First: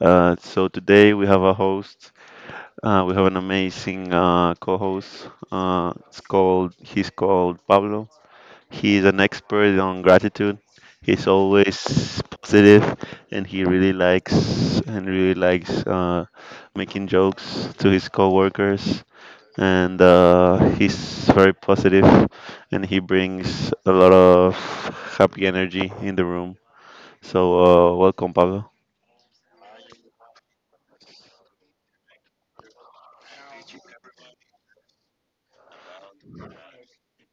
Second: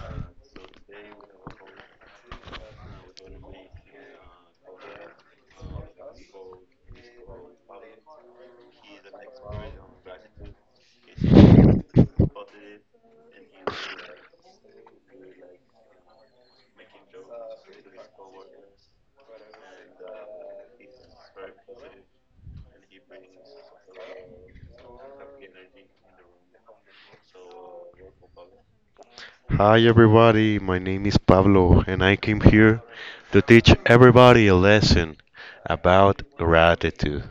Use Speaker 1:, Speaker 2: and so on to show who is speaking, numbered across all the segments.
Speaker 1: Today we have a host. We have an amazing co host. He's called Pablo. He's an expert on gratitude. He's always positive and he really likes making jokes to his coworkers and he's very positive and he brings a lot of happy energy in the room, so welcome, Pablo.
Speaker 2: Hi everybody, my name is Pablo and I came here to teach everybody a lesson about gratitude.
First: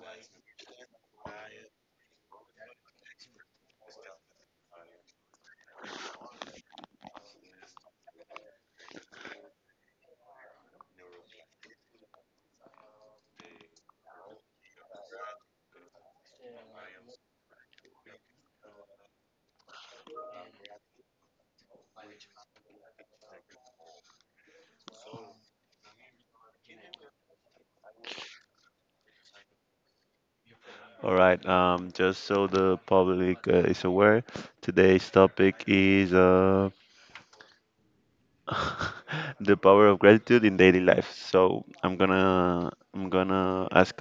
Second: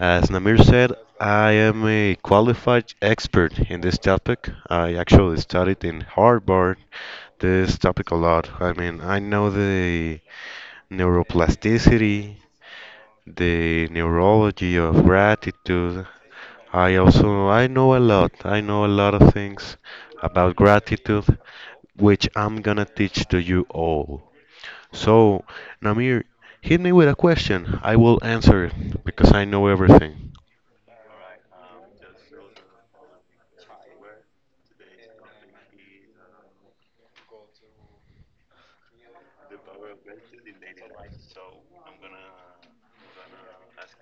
Speaker 2: As Namir said, I am a qualified expert in this topic. I actually studied in Harvard this topic a lot. I mean, I know the neuroplasticity, the neurology of gratitude, I also I know a lot. I know a lot of things about gratitude, which I'm gonna teach to you all. So, Namir, hit me with a question. I will answer it because I know everything.
Speaker 1: All right, just so the public is aware, today's topic is the power of gratitude in daily life. So, I'm gonna ask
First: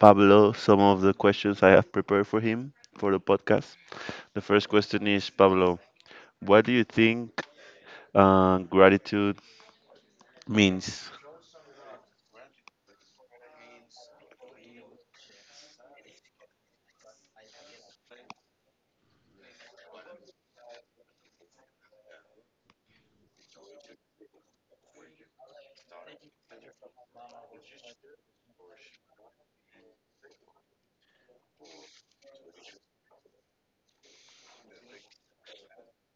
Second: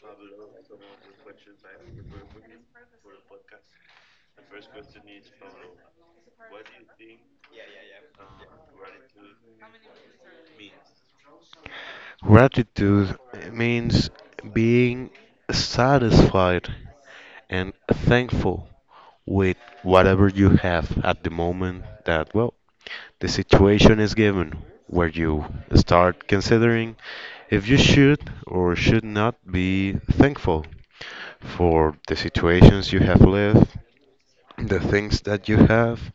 Speaker 1: Pablo some of the questions I have prepared for him for the podcast. The first question is, Pablo, what do you think gratitude means?
Speaker 2: Gratitude means being satisfied and thankful with whatever you have at the moment that. The situation is given where you start considering if you should or should not be thankful for the situations you have lived, the things that you have,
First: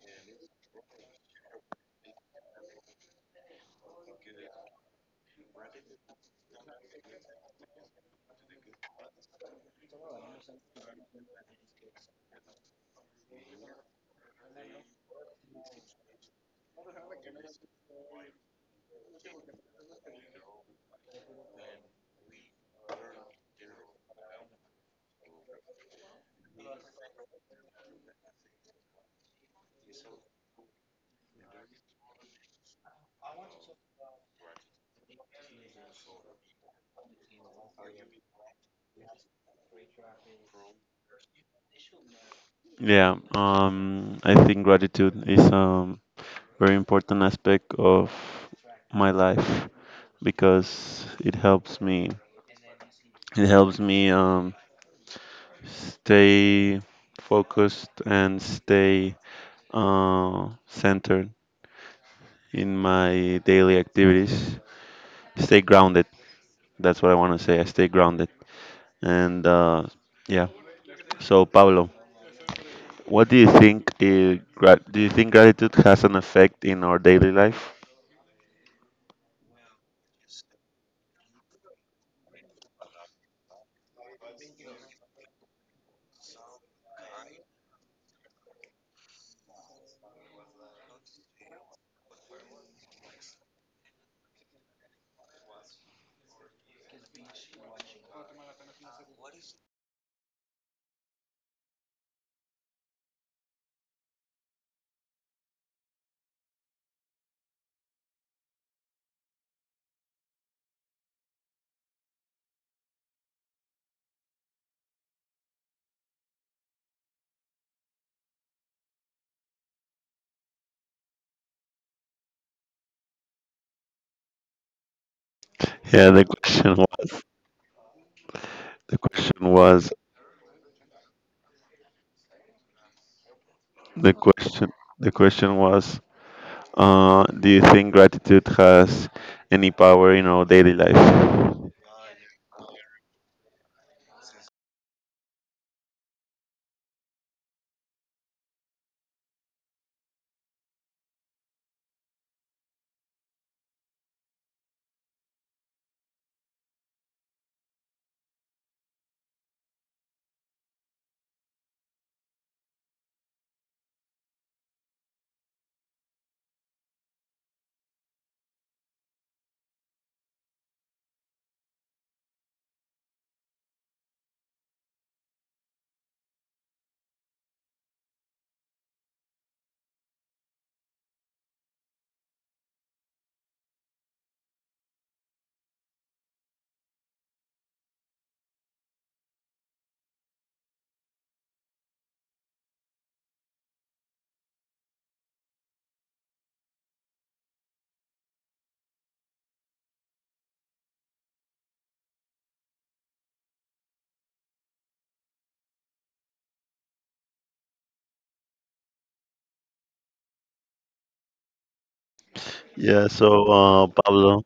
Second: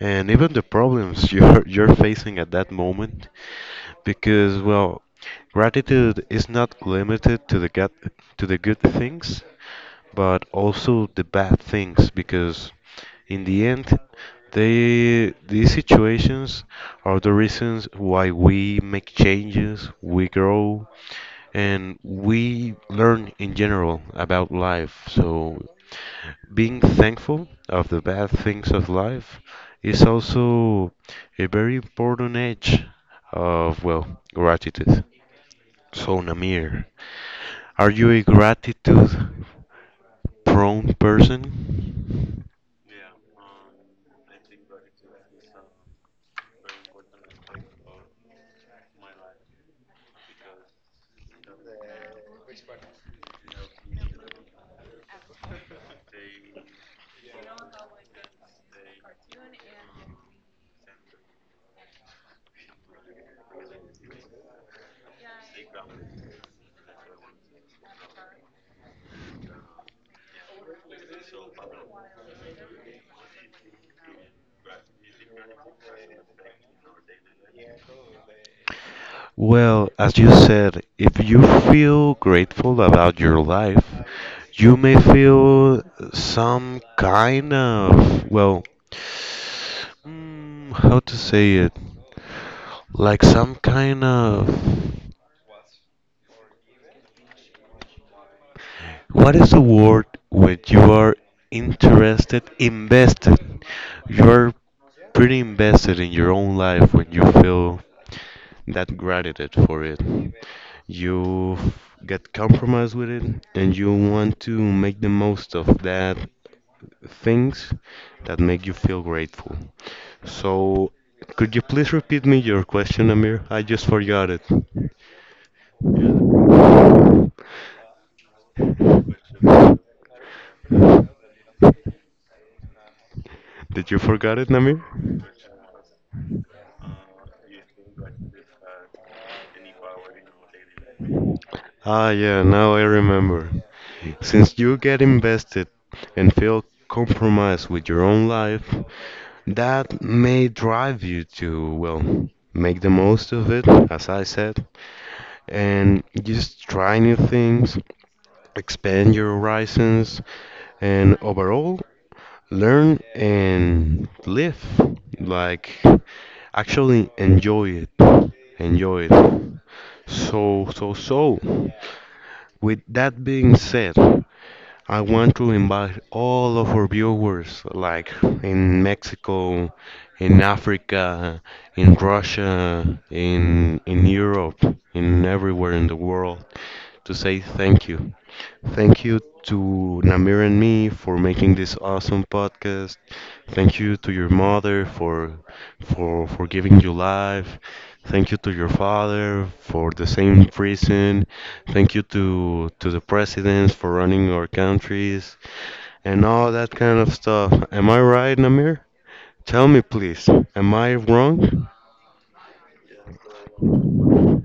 Speaker 2: and even the problems you're facing at that moment. Because, well, gratitude is not limited to to the good things, but also the bad things because in the end they these situations are the reasons why we make changes, we grow and we learn in general about life. So being thankful of the bad things of life is also a very important edge of well gratitude. So Namir, are you a gratitude? Prone person?
Speaker 1: Yeah, I think gratitude is a very important aspect of my life, because it helps me stay focused and stay centered in my daily activities, stay grounded. That's what I want to say, I stay grounded. And Yeah. So Pablo, what do you think is, do you think gratitude has an effect in our daily life?
Speaker 2: Well, as you said, if you feel grateful about your life, you may feel some kind of, well, how to say it? Like some kind of, what is the word when you are interested, invested? You're pretty invested in your own life when you feel that gratitude for it. You get compromised with it and you want to make the most of that things that make you feel grateful. So, could you please repeat me your question, Amir? I just forgot it.
Speaker 1: Yeah the question was the question was
Speaker 2: Did you
Speaker 1: the
Speaker 2: forgot it,
Speaker 1: question
Speaker 2: Amir?
Speaker 1: The question was, do you think gratitude has any power in our daily life?
Speaker 2: Yeah, now I remember. Since you get invested and feel compromised with your own life, that may drive you to, well, make the most of it, as I said, and just try new things, expand your horizons, and overall learn and live. Like, actually enjoy it. Enjoy it. So, with that being said, I want to invite all of our viewers, like in Mexico, in Africa, in Russia, in Europe, in everywhere in the world, to say thank you. Thank you to Namir and me for making this awesome podcast. Thank you to your mother for giving you life. Thank you to your father for the same reason. Thank you to the presidents for running our countries and all that kind of stuff. Am I right, Namir? Tell me, please. Am I wrong?
Speaker 1: Yeah, so Pablo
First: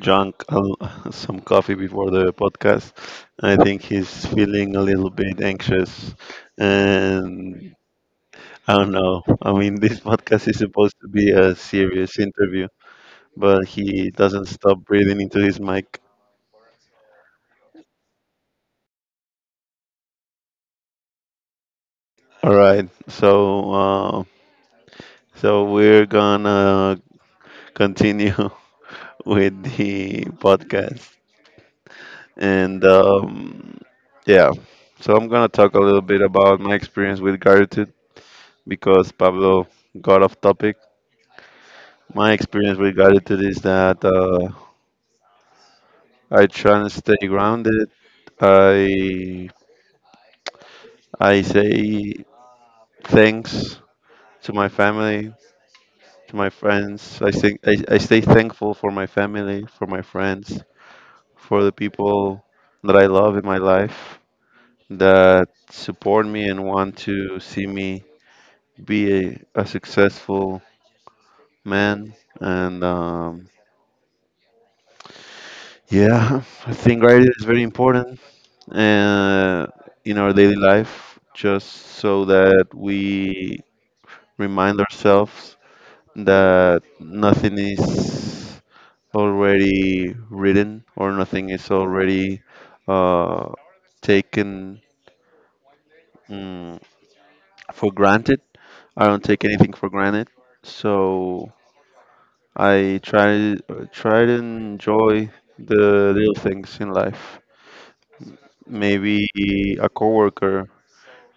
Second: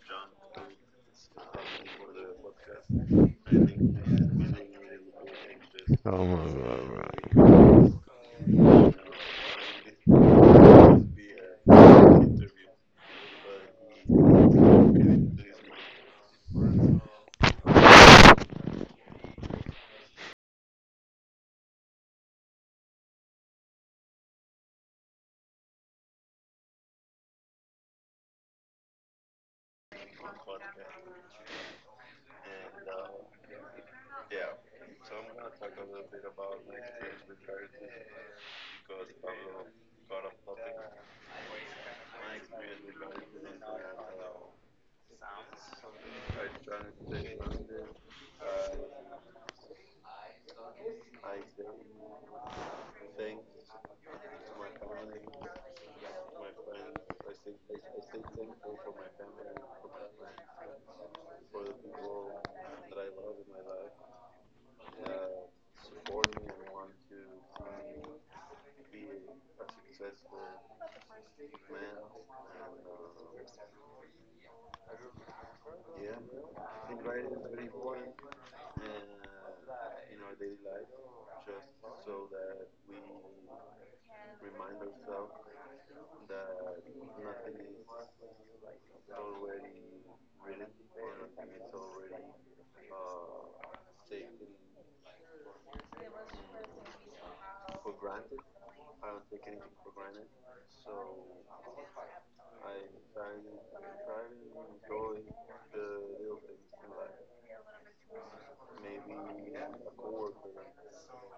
Speaker 1: some coffee before the podcast. I think he's feeling a little bit anxious.
Speaker 2: Oh
Speaker 1: And
Speaker 2: my God.
Speaker 1: I don't know. I mean, this podcast is supposed to be a serious interview, but he doesn't stop breathing into his mic. All right. So we're gonna continue with the podcast. And yeah. So I'm gonna talk a little bit about my experience with gratitude because Pablo got off topic. My experience with gratitude is that I try and stay grounded. I I say thanks to my family, to my friends. I stay thankful for my family, for my friends, for the people that I love in my life that support me and want to see me be a successful man. And Yeah, I think writing is very important uh, in our daily life, just so that we remind ourselves that nothing is already written or nothing is already uh, taken, mm, for granted. I don't take anything for granted. So I try try to enjoy the little things in life. Maybe a coworker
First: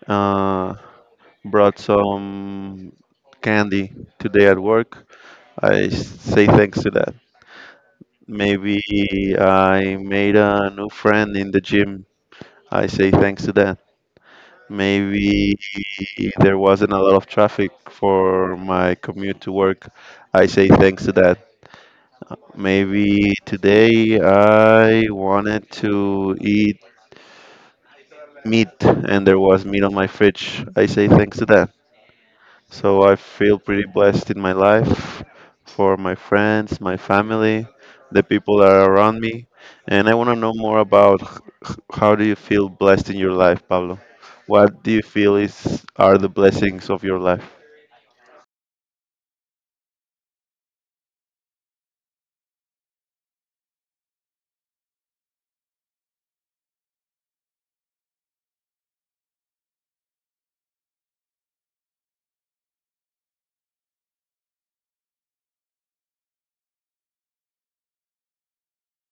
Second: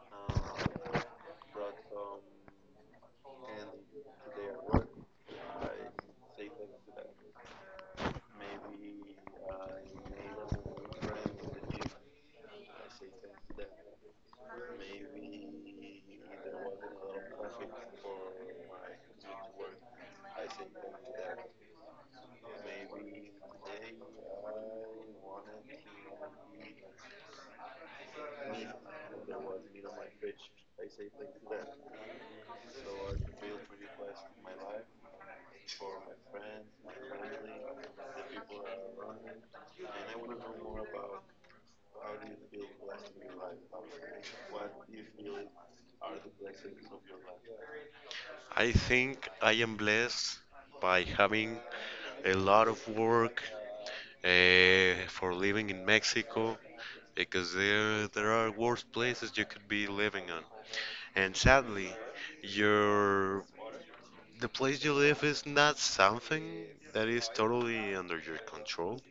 Speaker 1: uh, brought some candy today at work. I say thanks to that. Maybe I made a new friend in the gym. I say thanks to that. Maybe there wasn't a lot of traffic for my commute to work. I say thanks to that. Maybe today I wanted to eat meat and there was meat on my fridge. I say thanks to that. So I feel pretty blessed in my life for my friends, my family, the people that are around me. And I want to know more about how do you feel blessed in your life, Pablo? What do you feel is are the blessings of your life?
Speaker 2: I think I am blessed by having a lot of work for living in Mexico because there are worse places you could be living on. And sadly, your the place you live is not something that is totally under your control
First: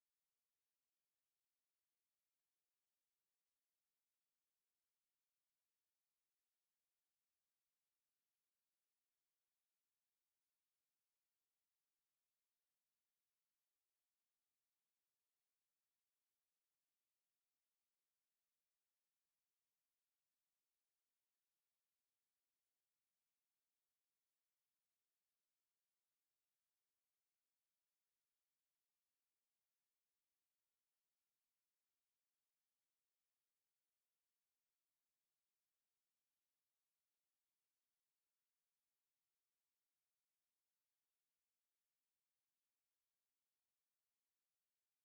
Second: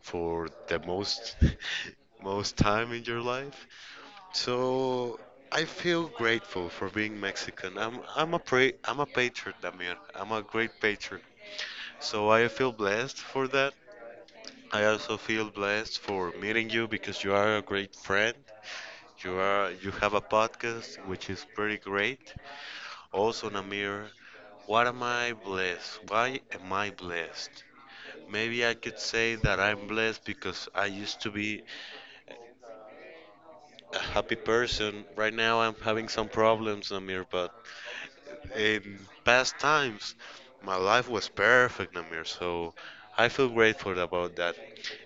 Speaker 2: for the most most time in your life. So I feel grateful for being Mexican. I'm a patriot, Damir. I'm a great patriot. So I feel blessed for that. I also feel blessed for meeting you because you are a great friend. You have a podcast which is pretty great. Also, Namir, what am I blessed? Why am I blessed? Maybe I could say that I'm blessed because I used to be a happy person. Right now I'm having some problems, Namir, but in past times, my life was perfect, Namir. So I feel grateful about that.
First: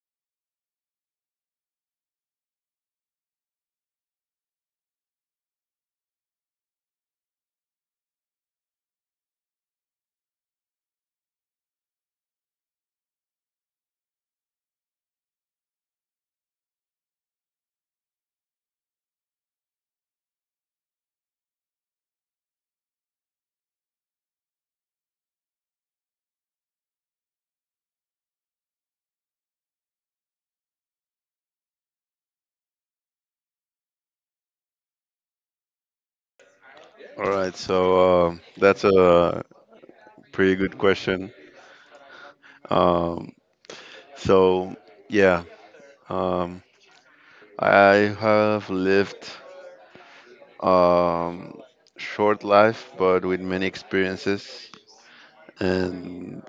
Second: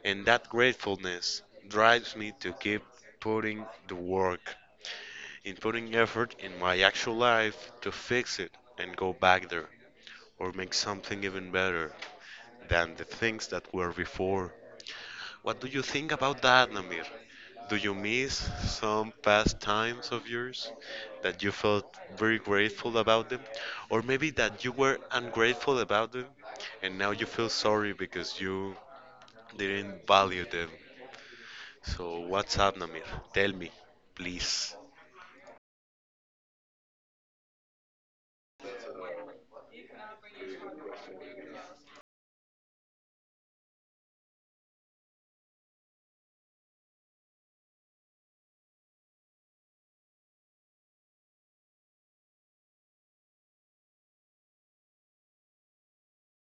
Speaker 2: And that gratefulness drives me to keep putting the work, in putting effort in my actual life to fix it and go back there or make something even better than the things that were before. What do you think about that, Namir? Do you miss some past times of yours that you felt very grateful about them? Or maybe that you were ungrateful about them and now you feel sorry because you didn't value them. So, what's up, Namir? Tell me, please.
Speaker 1: All right, so that's a pretty good question. Um, so yeah, um, I have lived um, short life, but with many experiences, and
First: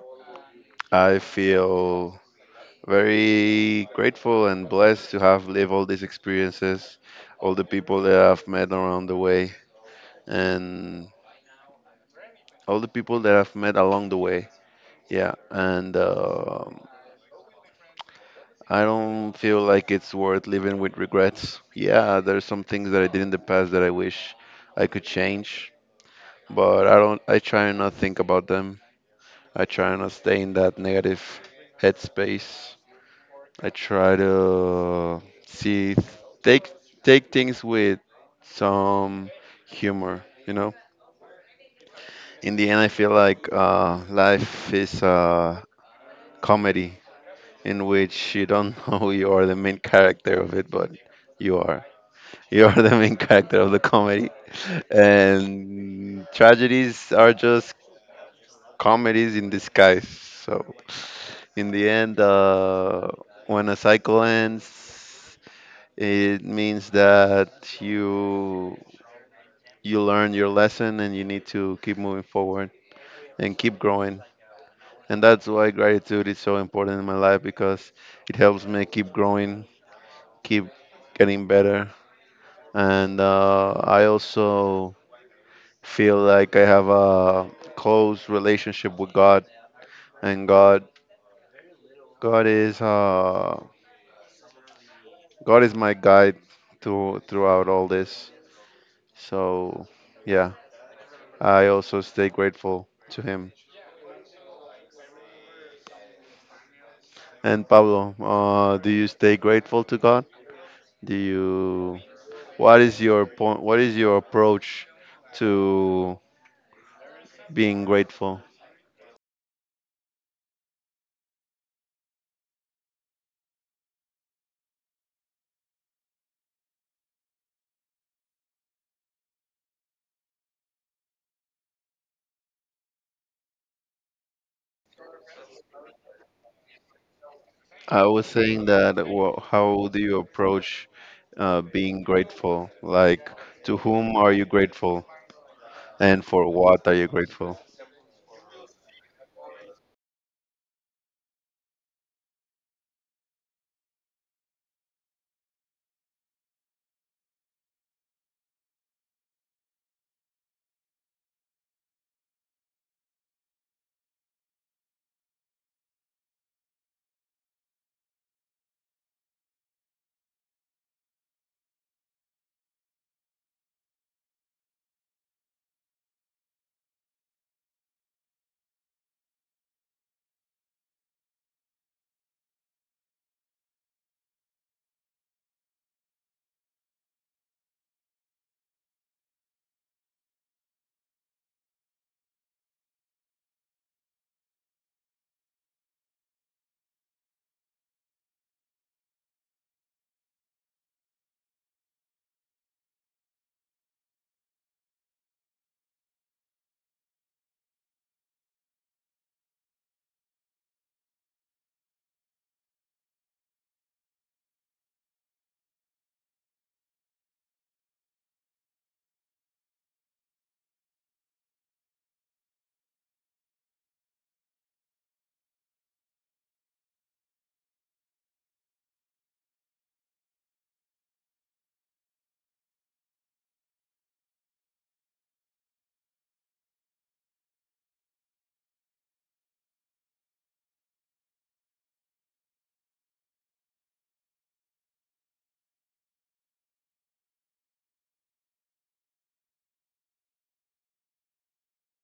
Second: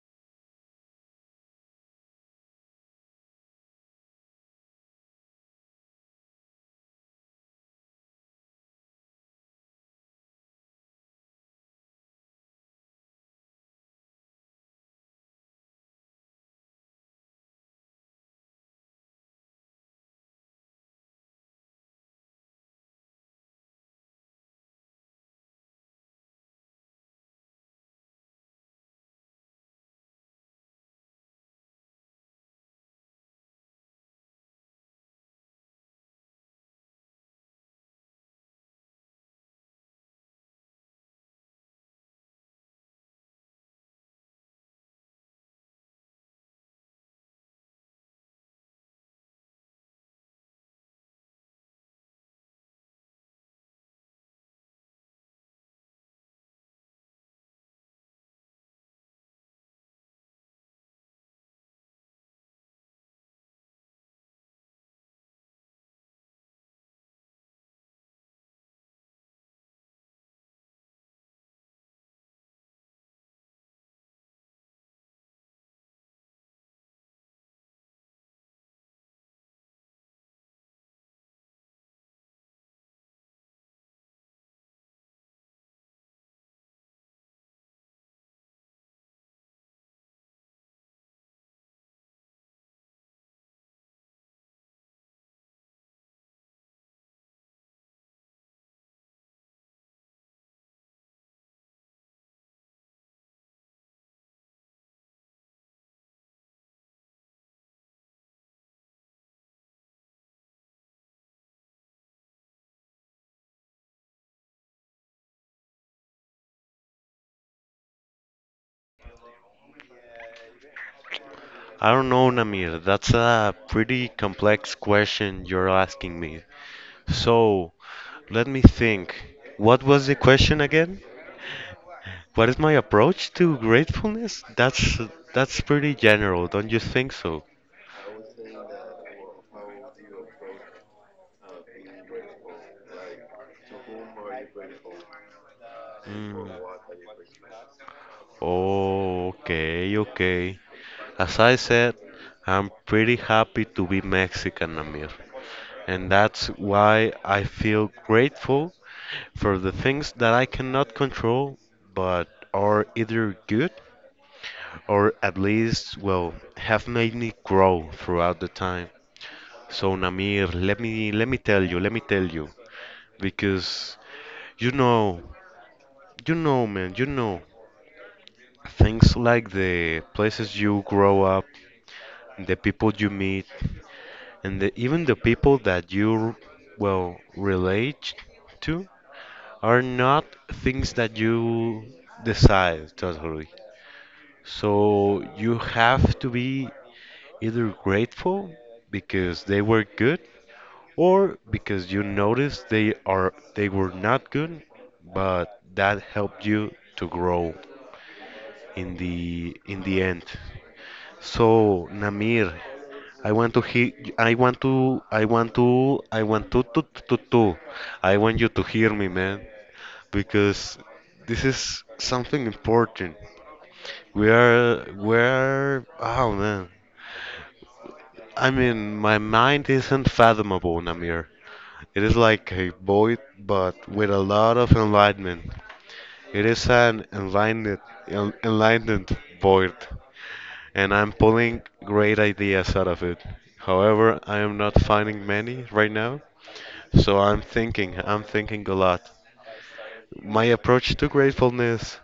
Speaker 1: I feel very grateful and blessed to have lived all these experiences, all the people that I've met around the way, and all the people that I've met along the way. Yeah, and I don't feel like it's worth living with regrets. Yeah, there's some things that I did in the past that I wish I could change, but I don't. I try and not think about them. I try and not stay in that negative headspace. I try to see take take things with some humor. You know, in the end, I feel like life is a comedy in which you don't know you are the main character of it, but you are. You are the main character of the comedy, and tragedies are just comedies in disguise. So, in the end, when a cycle ends, it means that you you learn your lesson and you need to keep moving forward and keep growing. And that's why gratitude is so important in my life because it helps me keep growing, keep getting better. And I also feel like I have a close relationship with God, and God, God is. God is my guide to throughout all this. So yeah, I also stay grateful to Him. And Pablo, do you stay grateful to God? Do you? What is your point? What is your approach to being grateful?
Speaker 2: I don't know, Namir. That's a pretty complex question you're asking me. So, let me think. What was the question again? What is my approach to gratefulness? That's pretty general, don't you think so?
Speaker 1: I was saying that, wha how do you approach being grateful? Like, to whom are you grateful, and
Speaker 2: Mm.
Speaker 1: for what are you grateful?
Speaker 2: Oh, okay, okay. As I said, I'm pretty happy to be Mexican, Amir. And that's why I feel grateful for the things that I cannot control, but are either good or at least, well, have made me grow throughout the time. So, Namir, let me tell you, let me tell you, because you know, you know, man, things like the places you grow up, the people you meet, and even the people that you, well, relate to are not things that you decide totally. So you have to be either grateful because they were good or because you noticed they were not good, but that helped you to grow in the end. So Namir, I want to hear. I want to. I want to. I want to. To. To. To. I want you to hear me, man, because this is something important. We are. We are. Oh man. I mean, my mind isn't fathomable, Namir. It is like a void, but with a lot of enlightenment. It is an enlightened void, and I'm pulling great ideas out of it. However, I am not finding many right now, so I'm thinking a lot. My approach to gratefulness,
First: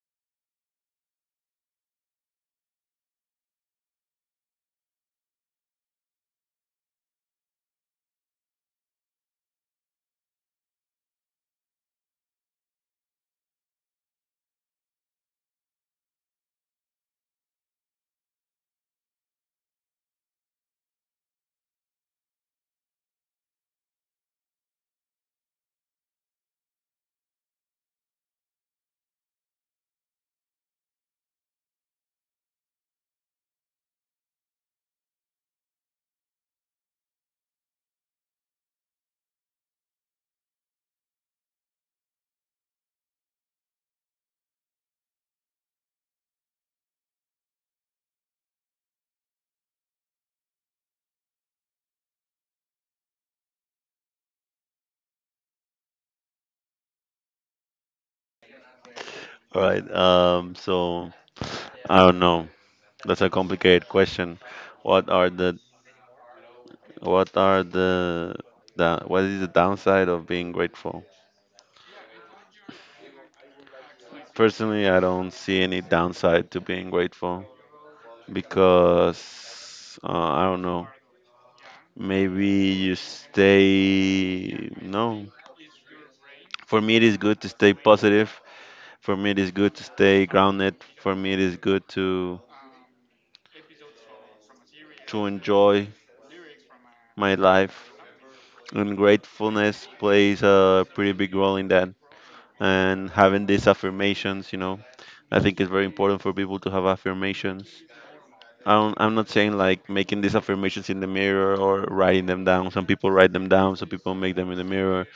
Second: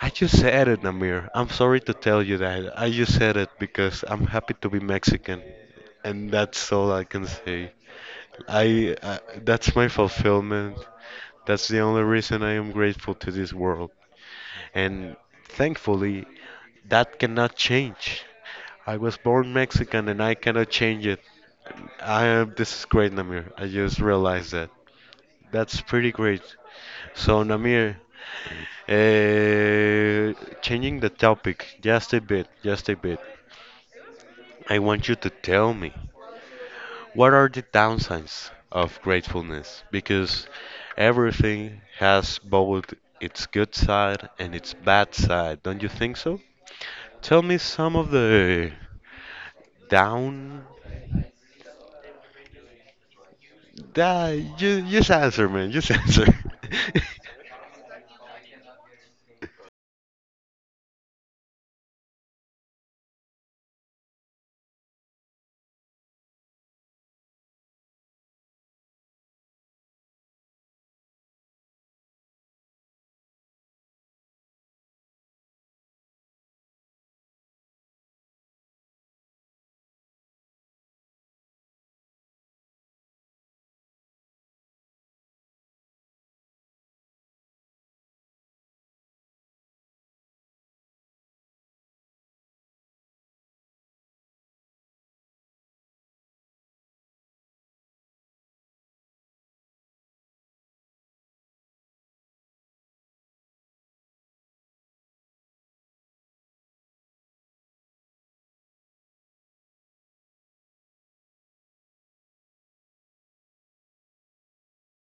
Speaker 2: I just said it, Namir. I'm sorry to tell you that. I just said it because I'm happy to be Mexican, and that's all I can say. I, that's my fulfillment. That's the only reason I am grateful to this world. And thankfully, that cannot change. I was born Mexican and I cannot change it. I, this is great, Namir. I just realized that. That's pretty great. So, Namir, changing the topic just a bit, just a bit. I want you to tell me what are the downsides of gratefulness? Because everything has both its good side and its bad side. Don't you think so? Tell me some of the down. Just answer, man. Just answer.
Speaker 1: All right. I don't know. That's a complicated question. What are the what are the what is the downside of being grateful? Personally, I don't see any downside to being grateful because I don't know. Maybe you stay no. For me, it is good to stay positive. For me, it is good to stay grounded. For me, it is good to enjoy my life. And gratefulness plays a pretty big role in that, and having these affirmations, you know, I think it's very important for people to have affirmations. I'm not saying like making these affirmations in the mirror or writing them down. Some people write them down, some people make them in the mirror.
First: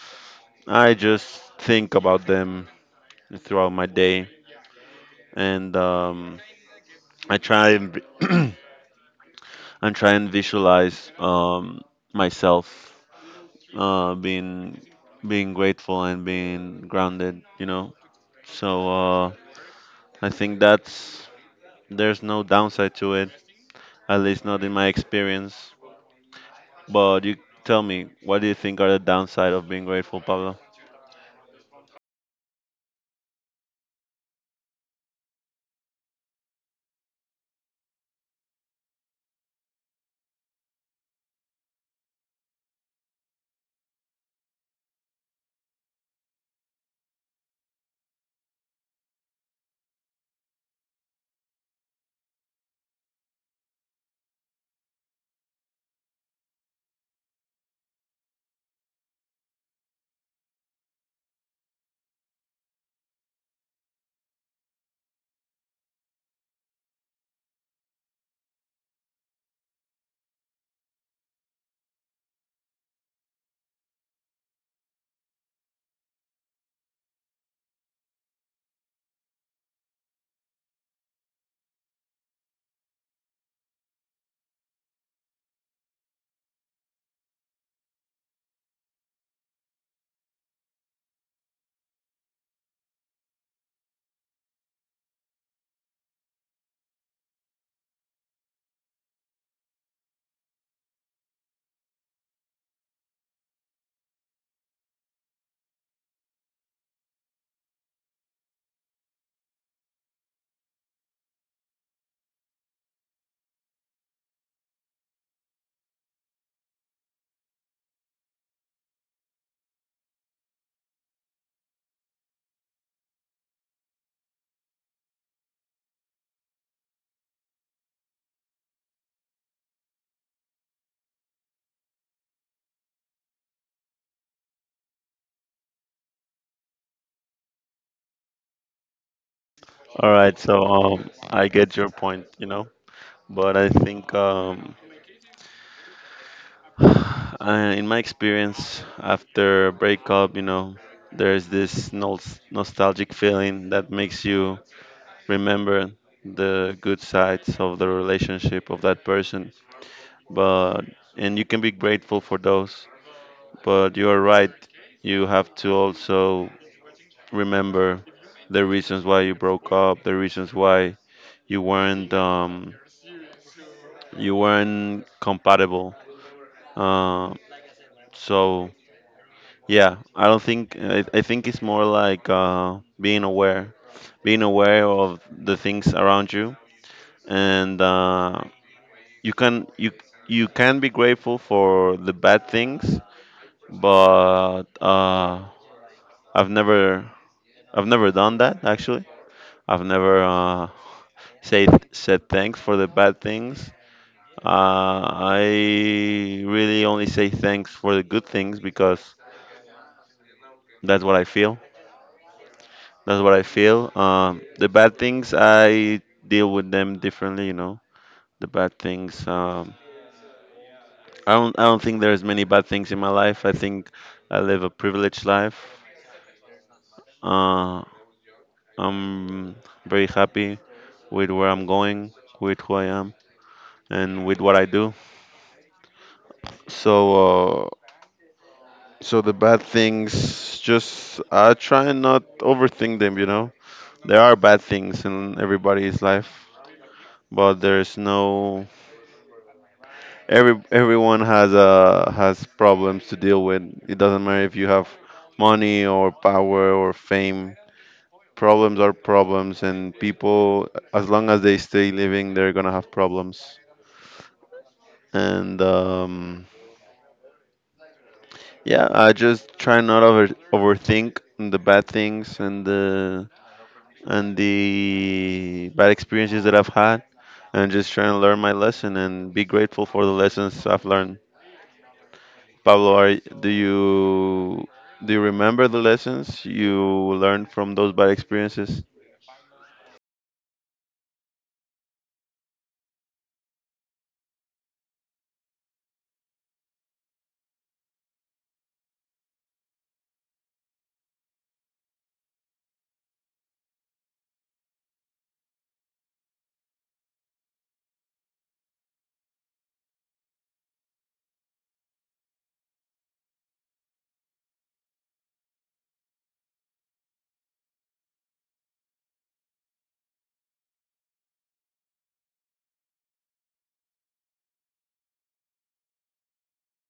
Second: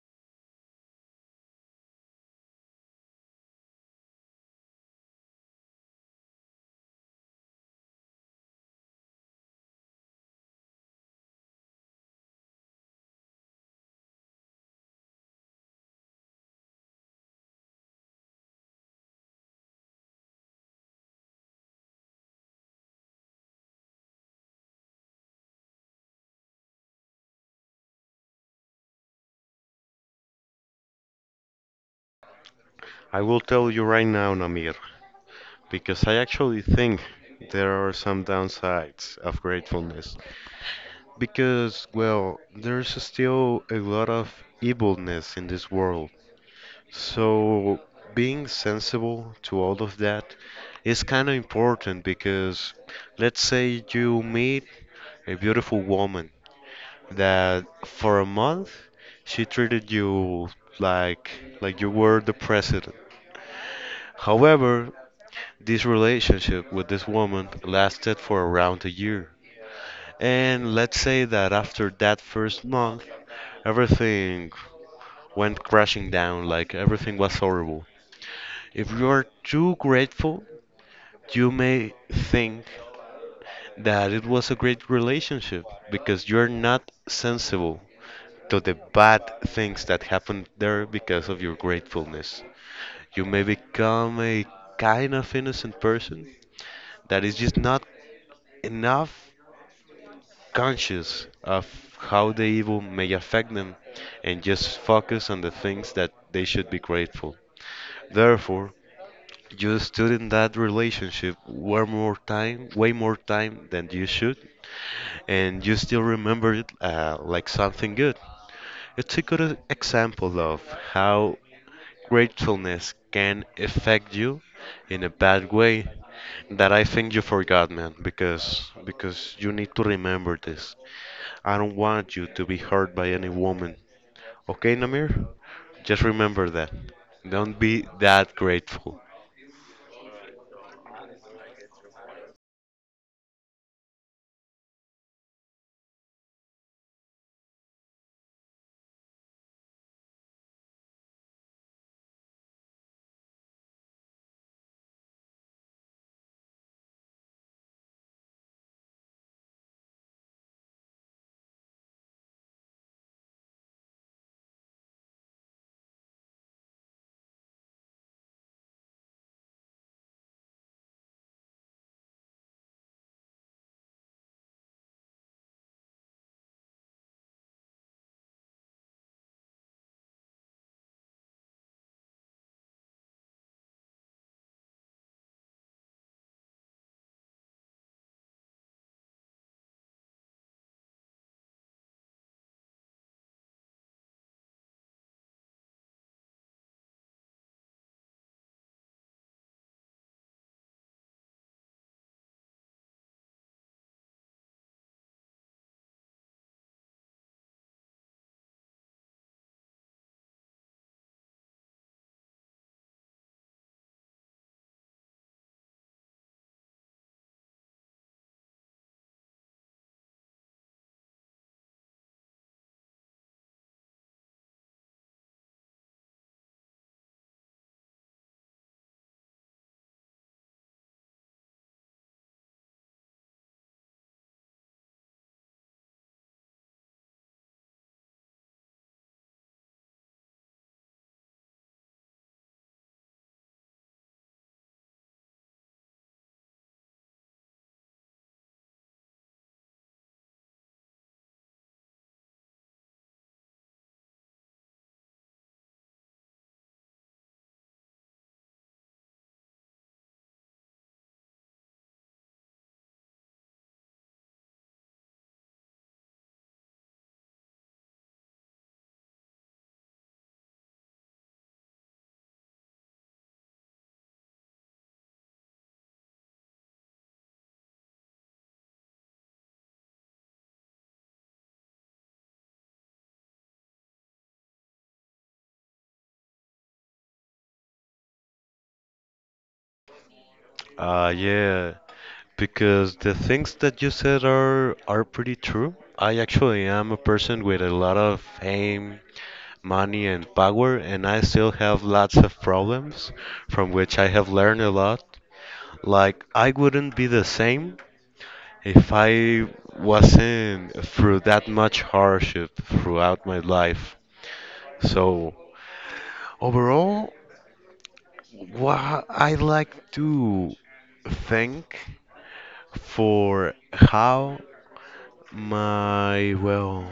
Speaker 1: I just think about them throughout my day, and I try and I try and visualize myself uh, being being grateful and being grounded. You know, so uh, I think that's, there's no downside to it, at least not in my experience. But you tell me, what do you think are the downside of being grateful, Pablo?
Speaker 2: I will tell you right now, Namir, because I actually think there are some downsides of gratefulness. Because, well, there's still a lot of evilness in this world. So, being sensible to all of that is kind of important because, let's say, you meet a beautiful woman that for a month she treated you like like you were the president. However, this relationship with this woman lasted for around a year. And let's say that after that first month, everything went crashing down, like everything was horrible. If you are too grateful, you may think that it was a great relationship because you're not sensible to the bad things that happened there because of your gratefulness. You may become a kind of innocent person that is just not enough conscious of how the evil may affect them and just focus on the things that they should be grateful. Therefore, you stood in that relationship way more time than you should, and you still remember it like something good. It's a good example of how gratefulness can affect you in a bad way that I think you forgot, man, because you need to remember this. I don't want you to be hurt by any woman. Okay, Namir? Just remember that. Don't be that grateful.
Speaker 1: All right, so I get your point, you know, but I think I, in my experience after a breakup, you know, there's this nostalgic feeling that makes you remember the good sides of the relationship of that person, but, and you can be grateful for those, but you are right. You have to also remember the reasons why you broke up, the reasons why you weren't um, you weren't compatible. Uh, so yeah, I don't think I think it's more like being aware of the things around you, and you can you you can be grateful for the bad things, but I've never I've never done that, actually. I've never said thanks for the bad things. Uh, I really only say thanks for the good things because that's what I feel. That's what I feel. The bad things I deal with them differently. You know, the bad things. I don't think there's many bad things in my life. I think I live a privileged life. Uh, I'm very happy with where I'm going, with who I am, and with what I do. So uh, So the bad things, just I try and not overthink them, you know. There are bad things in everybody's life, but there's no everyone has problems to deal with. It doesn't matter if you have money or power or fame. Problems are problems, and people, as long as they stay living, they're gonna have problems. And yeah, I just try not overthink the bad things and the bad experiences that I've had, and just trying to learn my lesson and be grateful for the lessons I've learned. Pablo, do you remember the lessons you learned from those bad experiences?
Speaker 2: Yeah, because the things that you said are pretty true. I actually am a person with a lot of fame, money, and power, and I still have lots of problems from which I have learned a lot. Like I wouldn't be the same if I wasn't through that much hardship throughout my life. So overall, what I like to thank for how my, well,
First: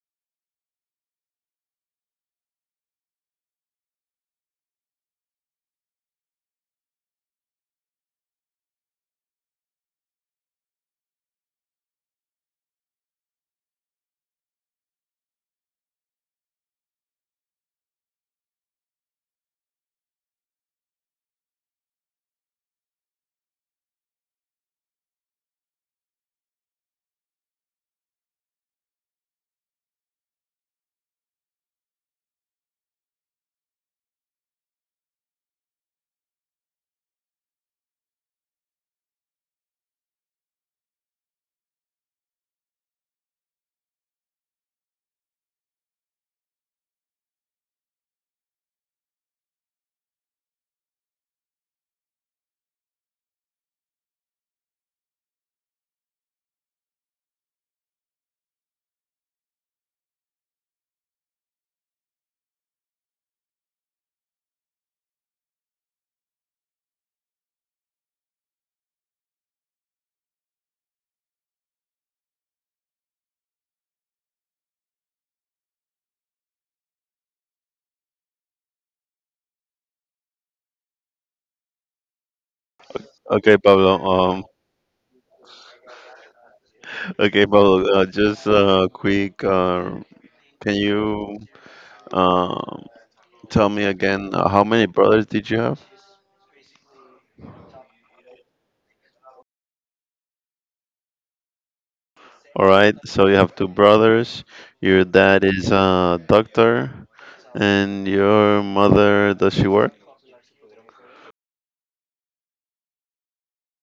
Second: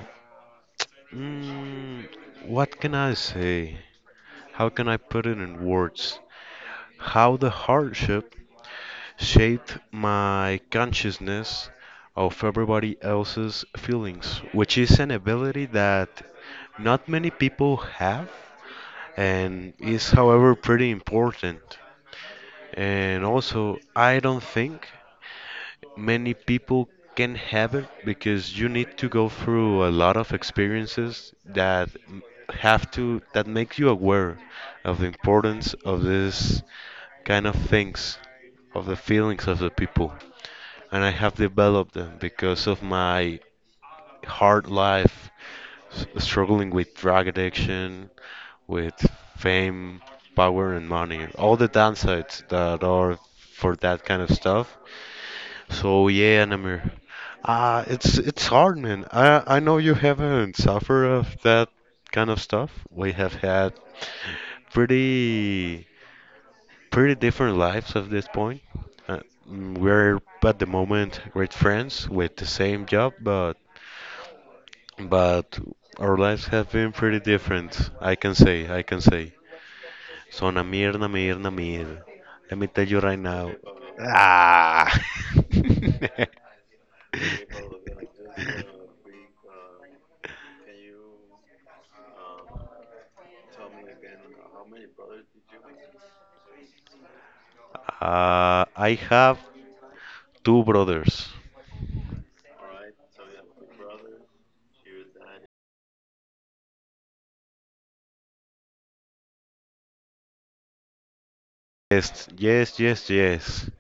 Speaker 2: mm, what can I say? How can I put it in words? How the hardship shaped my consciousness of everybody else's feelings, which is an ability that not many people have and is, however, pretty important. And also, I don't think many people can have it because you need to go through a lot of experiences that m- have to that make you aware of the importance of this kind of things, of the feelings of the people. And I have developed them because of my hard life, struggling with drug addiction, with fame, power, and money. All the downsides that are for that kind of stuff. So yeah, Namir. It's hard, man. I know you haven't suffered of that kind of stuff. We have had pretty pretty different lives at this point. Uh, we're at the moment great friends with the same job, but but our lives have been pretty different, I can say. So Namir. Let me tell you right now.
Speaker 1: Okay, Pablo.
Speaker 2: Ah.
Speaker 1: Okay, Pablo. Just quick. Can you um, tell me again, how many brothers did you have?
Speaker 2: I have two brothers.
Speaker 1: All right, so you have two brothers. Your dad is a doctor, and your mother, does she work?
Speaker 2: Yes.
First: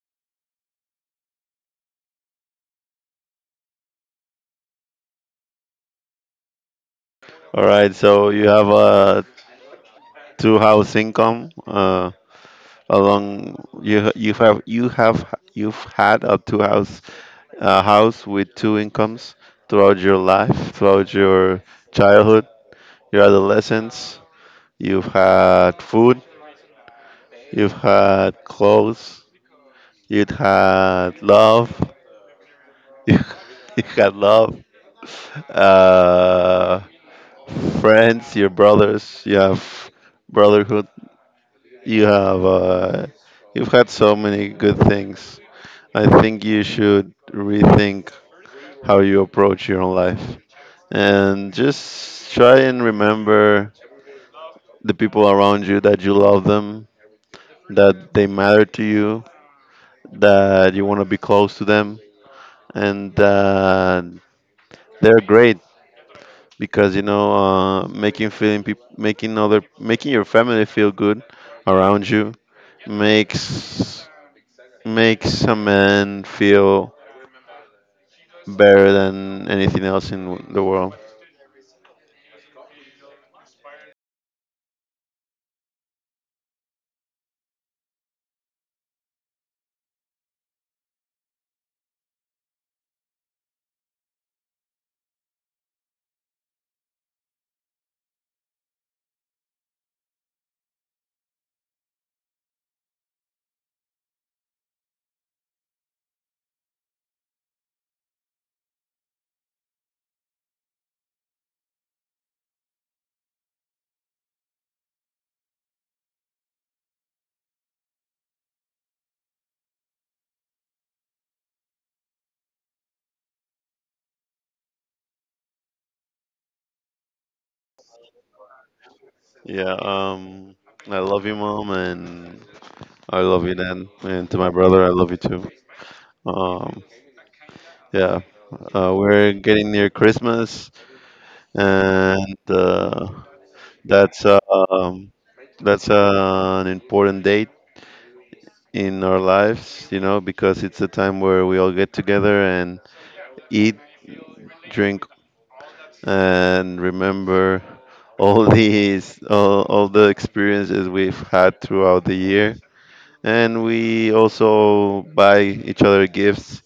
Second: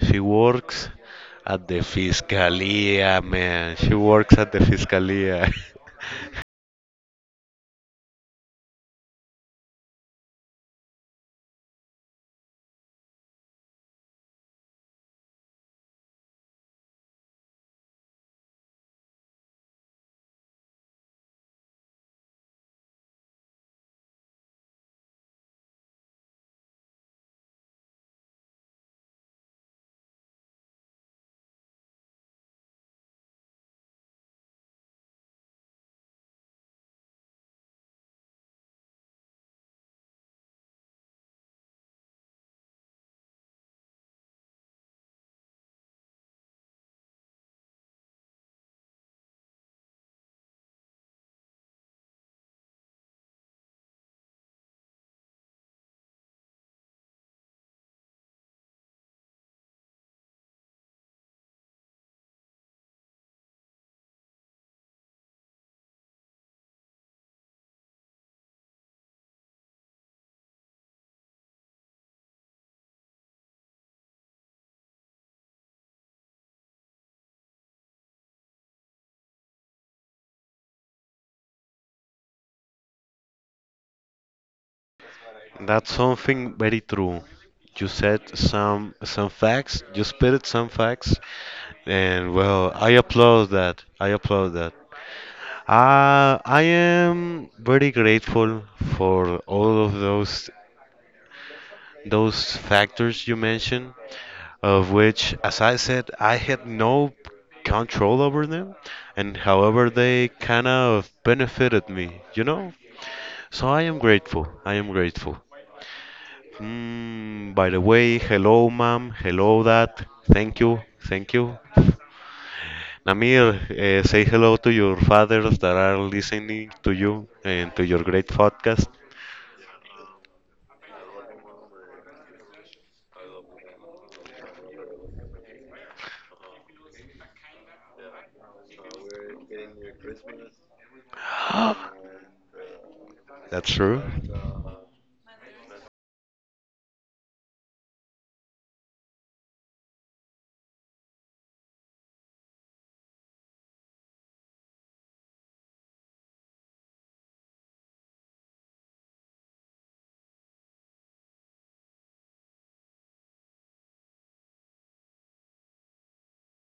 Speaker 2: She works at the Fiscalía, man. She works at the Fiscalía.
Speaker 1: All right, so you have a two house income. Along you've had a two house a house with two incomes throughout your life, throughout your childhood, your adolescence. You've had food. You've had clothes. You've had love. You, you had love. uh, Friends, your brothers. You have brotherhood. You have you've had so many good things. I think you should rethink how you approach your own life and just try and remember the people around you, that you love them, that they matter to you, that you want to be close to them, and that they're great. Because you know, making your family feel good around you makes a man feel better than anything else in the world.
Speaker 2: That's something very true. You said some facts, you spitted some facts, and well, I applaud that. I applaud that. I am very grateful for all of those factors you mentioned, of which, as I said, I had no control over them, and however they kind of benefited me, you know? So I am grateful. I am grateful. By the way, hello, ma'am. Hello, dad. Thank you. Thank you. Namir, say hello to your fathers that are listening to you and to your great podcast.
Speaker 1: Yeah, I love you, mom, and I love you, dad, and to my brother, I love you too. Um, yeah, we're getting near Christmas, and
Speaker 2: That's true.
Speaker 1: that's uh, um, that's an important date in our lives, you know, because it's a time where we all get together and eat, drink, and remember all all the experiences we've had throughout the year. And we also buy each other gifts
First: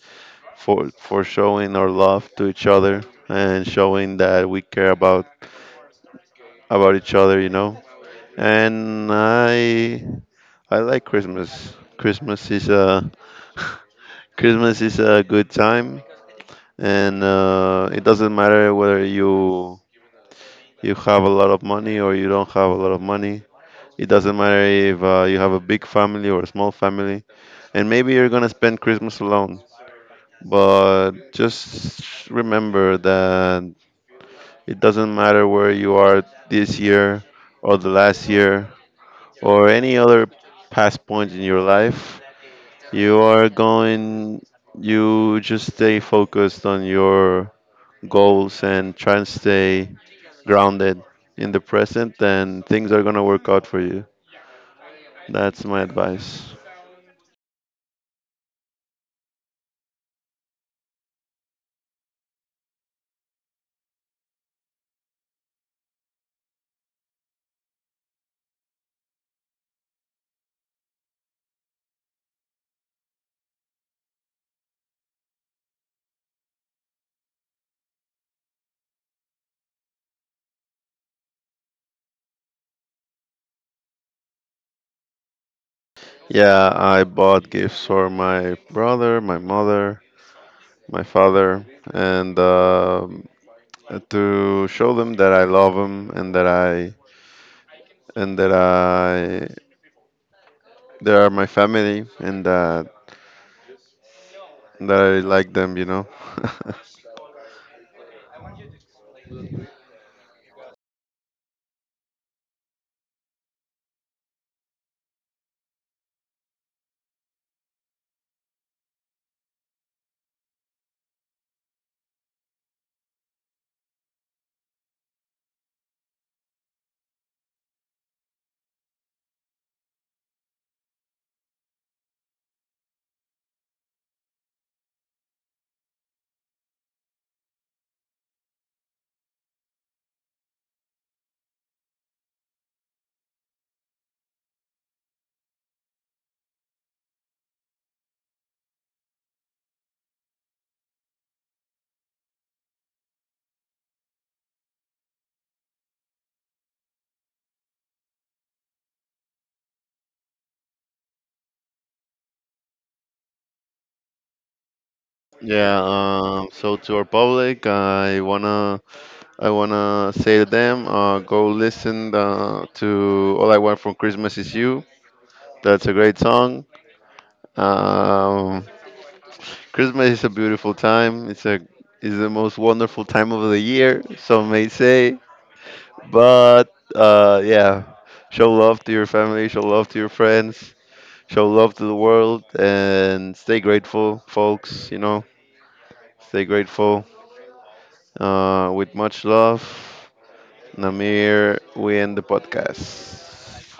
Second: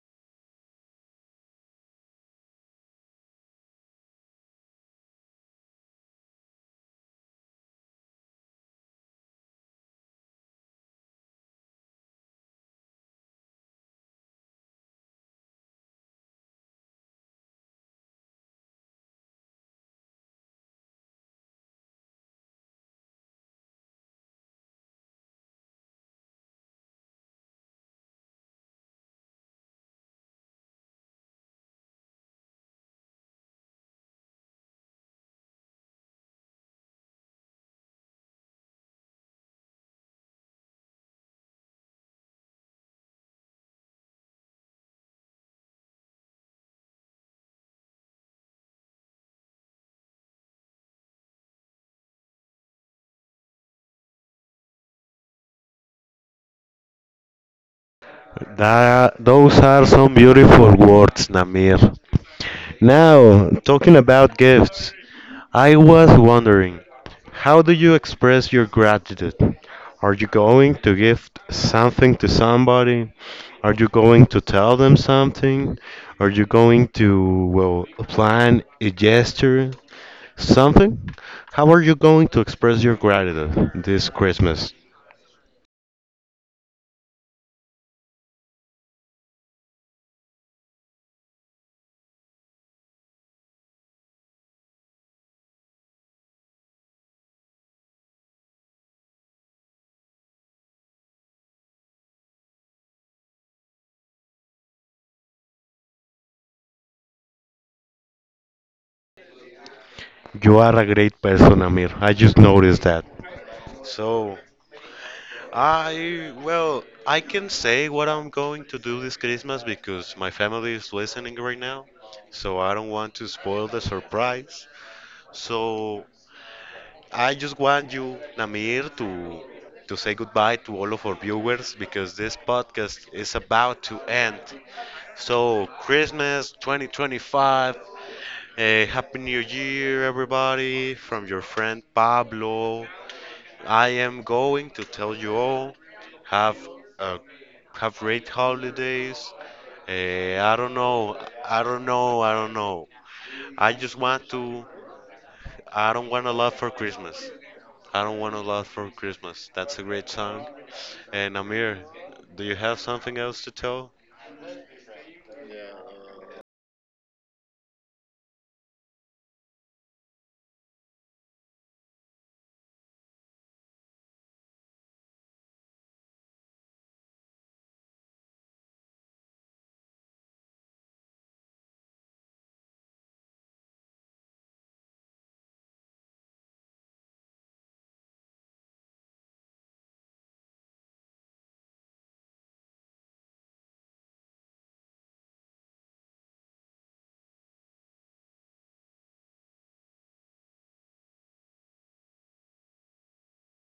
Speaker 1: for showing our love to each other and showing that we care about each other, you know. And I like Christmas. Christmas is a Christmas is a good time. And it doesn't matter whether you have a lot of money or you don't have a lot of money. It doesn't matter if you have a big family or a small family, and maybe you're gonna spend Christmas alone. But just remember that it doesn't matter where you are this year or the last year or any other past point in your life. You are going. You just stay focused on your goals and try and stay grounded in the present, then things are gonna work out for you. That's my advice.
Speaker 2: Those are some beautiful words, Namir. Now, talking about gifts, I was wondering, how do you express your gratitude? Are you going to give something to somebody? Are you going to tell them something? Are you going to, well, plan a gesture? Something? How are you going to express your gratitude this Christmas?
Speaker 1: Yeah, I bought gifts for my brother, my mother, my father, and to show them that I love them and that I they are my family and that I like them, you know.
Speaker 2: You are a great person, Amir. I just noticed that. So, I, well, I can say what I'm going to do this Christmas because my family is listening right now, so I don't want to spoil the surprise. So I just want you, Namir, to say goodbye to all of our viewers because this podcast is about to end. So Christmas 2025, a happy new year everybody from your friend Pablo. I am going to tell you all have uh, have great holidays. Eh, I don't know. I don't know. I just want to. I don't want a lot for Christmas. I don't want a lot for Christmas. That's a great song. And Amir, do you have something else to tell?
Speaker 1: Yeah. So to our public, I wanna say to them, go listen to "All I Want from Christmas Is You." That's a great song. Um, Christmas is a beautiful time. It's a Is the most wonderful time of the year, some may say. But yeah, show love to your family, show love to your friends, show love to the world, and stay grateful, folks. You know, stay grateful. With much love, Namir, we end the podcast.